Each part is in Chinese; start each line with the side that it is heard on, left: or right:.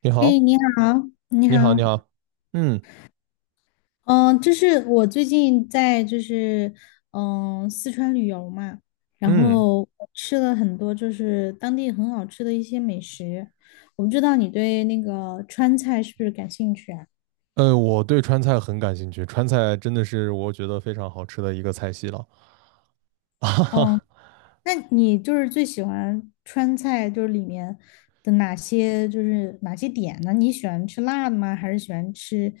right: 你
left: 哎，
right: 好，
left: 你好，你好。
right: 你好，你好。嗯
left: 我最近在四川旅游嘛，然
right: 嗯。
left: 后我吃了很多就是当地很好吃的一些美食。我不知道你对那个川菜是不是感兴趣啊？
right: 我对川菜很感兴趣，川菜真的是我觉得非常好吃的一个菜系了。
left: 嗯，
right: 啊。
left: 那你最喜欢川菜里面的哪些哪些点呢？你喜欢吃辣的吗？还是喜欢吃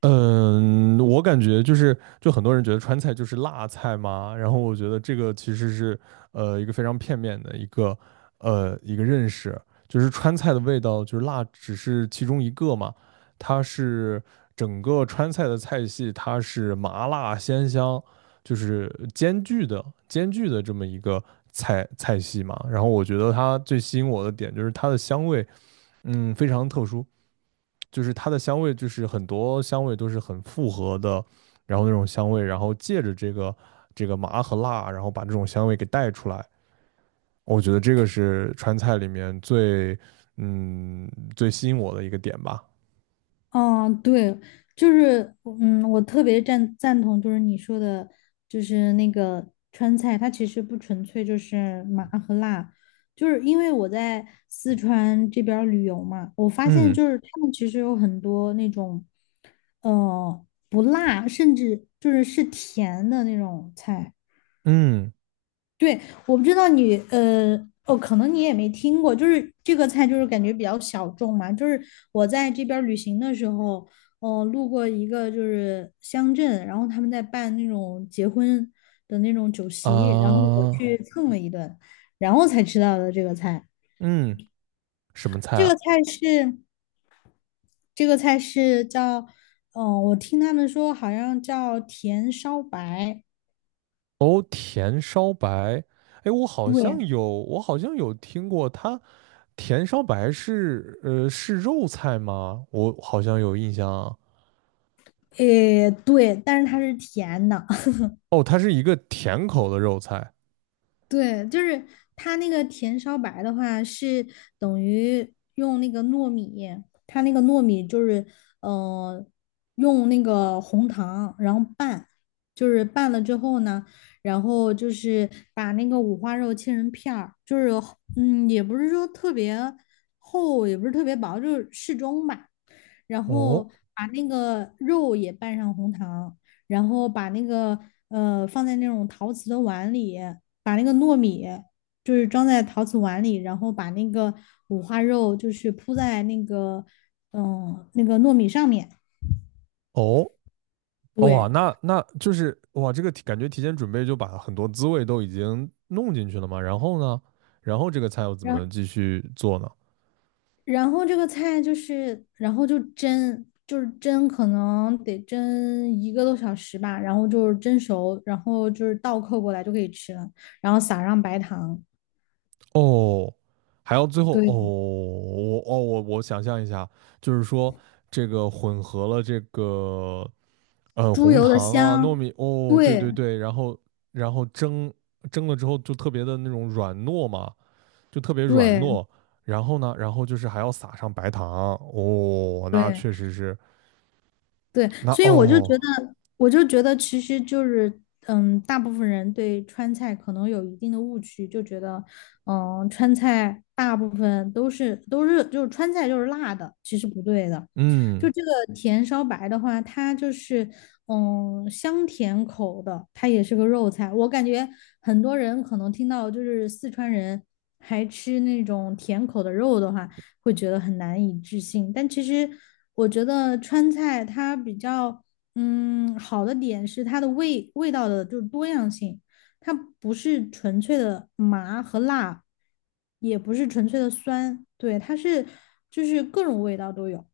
right: 嗯，我感觉就是，就很多人觉得川菜就是辣菜嘛，然后我觉得这个其实是一个非常片面的一个一个认识，就是川菜的味道就是辣只是其中一个嘛，它是整个川菜的菜系，它是麻辣鲜香就是兼具的这么一个菜系嘛，然后我觉得它最吸引我的点就是它的香味。嗯，非常特殊。就是它的香味就是很多香味都是很复合的，然后那种香味，然后借着这个麻和辣，然后把这种香味给带出来。我觉得这个是川菜里面最嗯最吸引我的一个点吧。
left: 嗯，对，就是，嗯，我特别赞同，就是你说的，就是那个川菜，它其实不纯粹就是麻和辣，就是因为我在四川这边儿旅游嘛，我发现
right: 嗯
left: 就是他们其实有很多那种，不辣，甚至是甜的那种菜。
right: 嗯。
left: 对，我不知道你，哦，可能你也没听过，就是这个菜，就是感觉比较小众嘛。就是我在这边儿旅行的时候，哦，路过一个就是乡镇，然后他们在办那种结婚的那种酒
right: 啊、
left: 席，然后我去蹭了一顿，然后才知道的这个菜。
right: 嗯，什么菜
left: 这个
right: 啊？
left: 菜是这个菜是叫，我听他们说好像叫甜烧白。
right: 哦，甜烧白。哎，
left: 对。
right: 我好像有听过它。甜烧白是是肉菜吗？我好像有印象啊。
left: 诶，对，但是它是甜的。
right: 哦，它是一个甜口的肉菜。
left: 对，就是它那个甜烧白的话，是等于用那个糯米，它那个糯米就是，呃，用那个红糖，然后拌，就是拌了之后呢，然后就是把那个五花肉切成片儿，就是，嗯，也不是说特别厚，也不是特别薄，就是适中吧。然后
right: 哦
left: 把那个肉也拌上红糖，然后把那个放在那种陶瓷的碗里，把那个糯米就是装在陶瓷碗里，然后把那个五花肉就是铺在那个那个糯米上面。
right: 哦，哇，
left: 对。
right: 那就是哇，这个感觉提前准备就把很多滋味都已经弄进去了嘛。然后呢，然后这个菜要怎么
left: 然
right: 继续做呢？
left: 然后这个菜就是然后就蒸。就是蒸，可能得蒸一个多小时吧，然后就是蒸熟，然后就是倒扣过来就可以吃了，然后撒上白糖。
right: 哦，还要最后哦，
left: 对，
right: 我想象一下，就是说这个混合了这个
left: 猪
right: 红
left: 油的
right: 糖啊糯
left: 香。
right: 米哦，对
left: 对
right: 对对，然后然后蒸蒸了之后就特别的那种软糯嘛。就特别软
left: 对
right: 糯。然后呢，然后就是还要撒上白糖。哦，那
left: 对。
right: 确实是。
left: 对，
right: 那
left: 所以我就觉
right: 哦，
left: 得，我就觉得其实就是，嗯，大部分人对川菜可能有一定的误区，就觉得，嗯，川菜大部分都是都是就是川菜就是辣的，其实不对的。就
right: 嗯，
left: 这个甜烧白的话，它就是嗯香甜口的，它也是个肉菜。我感觉很多人可能听到就是四川人还吃那种甜口的肉的话，会觉得很难以置信。但其实我觉得川菜它比较嗯好的点是它的味道的就是多样性。它不是纯粹的麻和辣，也不是纯粹的酸，对，它是就是各种味道都有。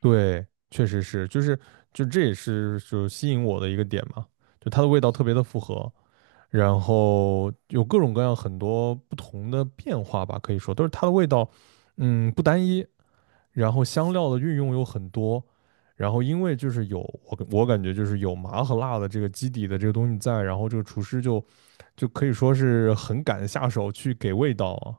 right: 对，确实是，就是就这也是就吸引我的一个点嘛，就它的味道特别的复合，然后有各种各样很多不同的变化吧，可以说都是它的味道。嗯，不单一，然后香料的运用有很多，然后因为就是有我感觉就是有麻和辣的这个基底的这个东西在，然后这个厨师就可以说是很敢下手去给味道啊。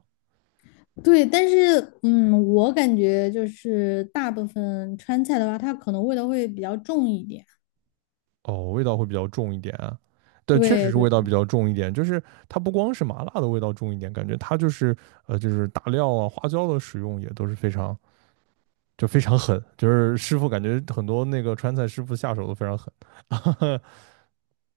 left: 对，但是嗯，我感觉就是大部分川菜的话，它可能味道会比较重一点。
right: 哦，味道会比较重一点啊。对，确实
left: 对
right: 是
left: 对。
right: 味道比较重一点，就是它不光是麻辣的味道重一点，感觉它就是就是大料啊花椒的使用也都是非常就非常狠，就是师傅感觉很多那个川菜师傅下手都非常狠。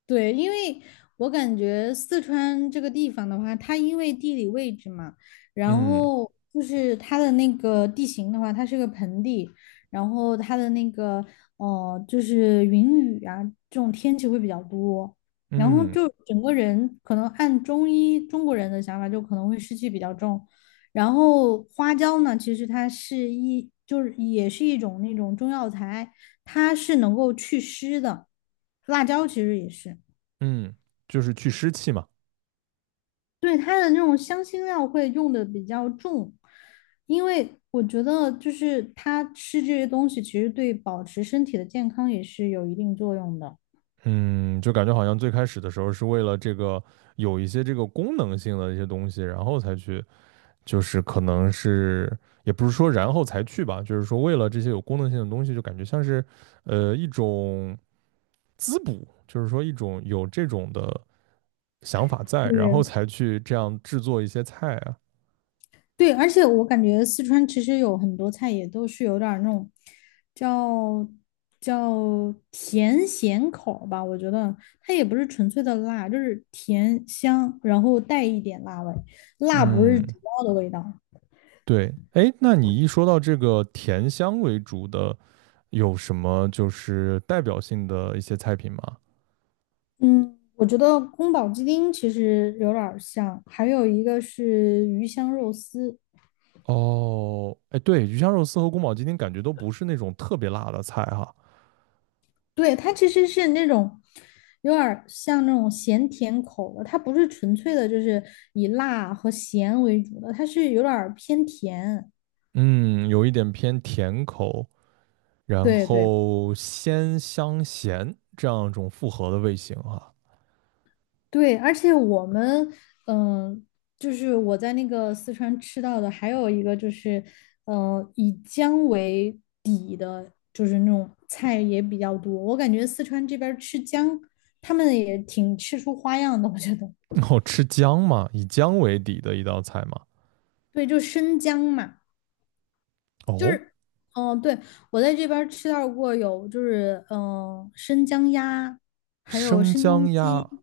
left: 对，因为我感觉四川这个地方的话，它因为地理位置嘛，然
right: 嗯
left: 后就是它的那个地形的话，它是个盆地，然后它的那个就是云雨啊这种天气会比较多，然后
right: 嗯
left: 就整个人可能按中医中国人的想法，就可能会湿气比较重。然后花椒呢，其实它是一就是也是一种那种中药材，它是能够祛湿的，辣椒其实也是。
right: 嗯，就是去湿气嘛。
left: 对，它的那种香辛料会用的比较重，因为我觉得就是它吃这些东西，其实对保持身体的健康也是有一定作用的。
right: 嗯，就感觉好像最开始的时候是为了这个有一些这个功能性的一些东西，然后才去，就是可能是也不是说然后才去吧，就是说为了这些有功能性的东西，就感觉像是一种滋补，就是说一种有这种的想法在，然
left: 对。
right: 后才去这样制作一些菜啊。
left: 对，而且我感觉四川其实有很多菜也都是有点儿那种叫叫甜咸口儿吧，我觉得它也不是纯粹的辣，就是甜香，然后带一点辣味，辣不是
right: 嗯，
left: 主要的味道。
right: 对，哎，那你一说到这个甜香为主的，有什么就是代表性的一些菜品吗？
left: 嗯，我觉得宫保鸡丁其实有点儿像，还有一个是鱼香肉丝。
right: 哦，哎，对，鱼香肉丝和宫保鸡丁感觉都不是那种特别辣的菜哈。
left: 对，它其实是那种有点儿像那种咸甜口的，它不是纯粹的，就是以辣和咸为主的，它是有点儿偏甜。
right: 嗯，有一点偏甜口，然
left: 对对。
right: 后鲜香咸这样一种复合的味型哈。
left: 对，而且我们，嗯、就是我在那个四川吃到的，还有一个就是，以姜为底的，就是那种菜也比较多。我感觉四川这边儿吃姜，他们也挺吃出花样的，我觉得。
right: 哦，吃姜嘛，以姜为底的一道菜嘛。
left: 对，就生姜嘛，就
right: 哦，
left: 是，对，我在这边儿吃到过有，就是，生姜鸭，还有
right: 生
left: 生姜
right: 姜鸭。
left: 鸡。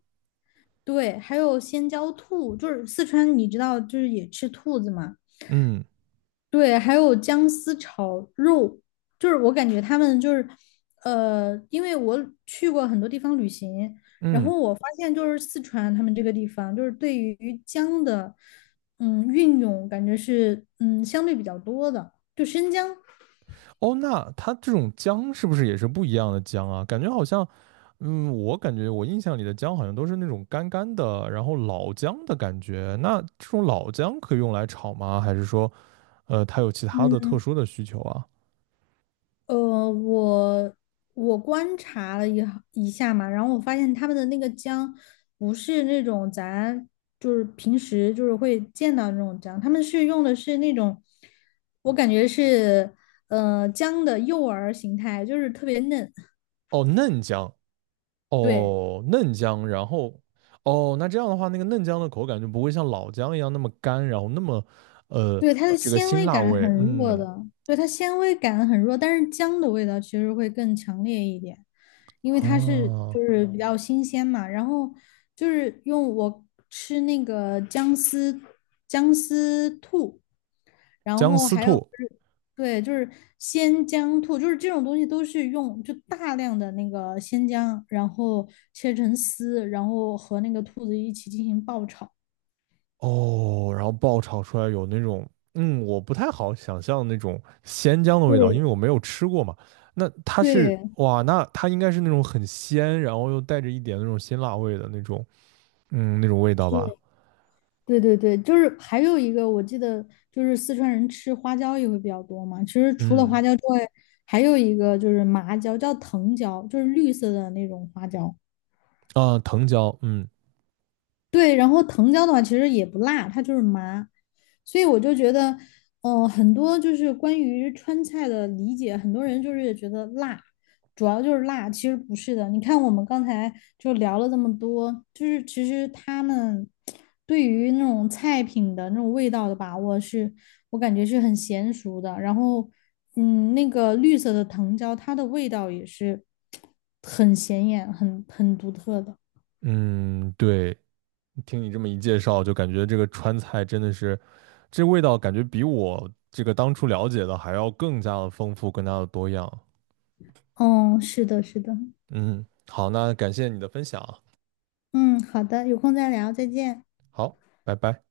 left: 对，还有鲜椒兔，就是四川，你知道，就是也吃兔子嘛。
right: 嗯。
left: 对，还有姜丝炒肉，就是我感觉他们就是，因为我去过很多地方旅行，然
right: 嗯，
left: 后我发现就是四川他们这个地方，就是对于姜的，嗯，运用感觉是，嗯，相对比较多的，就生姜。
right: 哦，那它这种姜是不是也是不一样的姜啊？感觉好像，嗯，我感觉我印象里的姜好像都是那种干干的，然后老姜的感觉。那这种老姜可以用来炒吗？还是说，它有其他的特
left: 嗯。
right: 殊的需求啊？
left: 呃，我我观察了一下嘛，然后我发现他们的那个姜不是那种咱平时就是会见到那种姜，他们是用的是那种，我感觉是姜的幼儿形态，就是特别嫩。
right: 哦，嫩姜。
left: 对
right: 哦，嫩姜，然后，哦，那这样的话，那个嫩姜的口感就不会像老姜一样那么干，然后那么，呃，
left: 对，它的
right: 这个
left: 纤
right: 辛
left: 维
right: 辣
left: 感很
right: 味。
left: 弱
right: 嗯。
left: 的，对它纤维感很弱，但是姜的味道其实会更强烈一点。因为它是
right: 啊，
left: 就是比较新鲜嘛。然后就是用我吃那个姜丝兔，然
right: 姜
left: 后
right: 丝
left: 还有就
right: 兔。
left: 是对，就是鲜姜兔，就是这种东西都是用就大量的那个鲜姜，然后切成丝，然后和那个兔子一起进行爆炒。
right: 哦，然后爆炒出来有那种，嗯，我不太好想象那种鲜姜的味道，因
left: 对
right: 为我没有吃过嘛。那它是，
left: 对，
right: 哇，那它应该是那种很鲜，然后又带着一点那种辛辣味的那种，嗯，那种味道吧。
left: 是对对对，就是还有一个，我记得就是四川人吃花椒也会比较多嘛。其实除了
right: 嗯。
left: 花椒之外，还有一个就是麻椒，叫藤椒，就是绿色的那种花椒。
right: 啊，藤椒。嗯
left: 对，然后藤椒的话其实也不辣，它就是麻。所以我就觉得，很多就是关于川菜的理解，很多人就是觉得辣，主要就是辣，其实不是的。你看我们刚才就聊了这么多，就是其实他们对于那种菜品的那种味道的把握是，我感觉是很娴熟的。然后，嗯，那个绿色的藤椒，它的味道也是很显眼、很很独特的。
right: 嗯，对，听你这么一介绍，就感觉这个川菜真的是，这味道感觉比我这个当初了解的还要更加的丰富，更加的多样。
left: 嗯，是的，是的。
right: 嗯，好，那感谢你的分享啊。
left: 嗯，好的，有空再聊，再见。
right: 好，拜拜。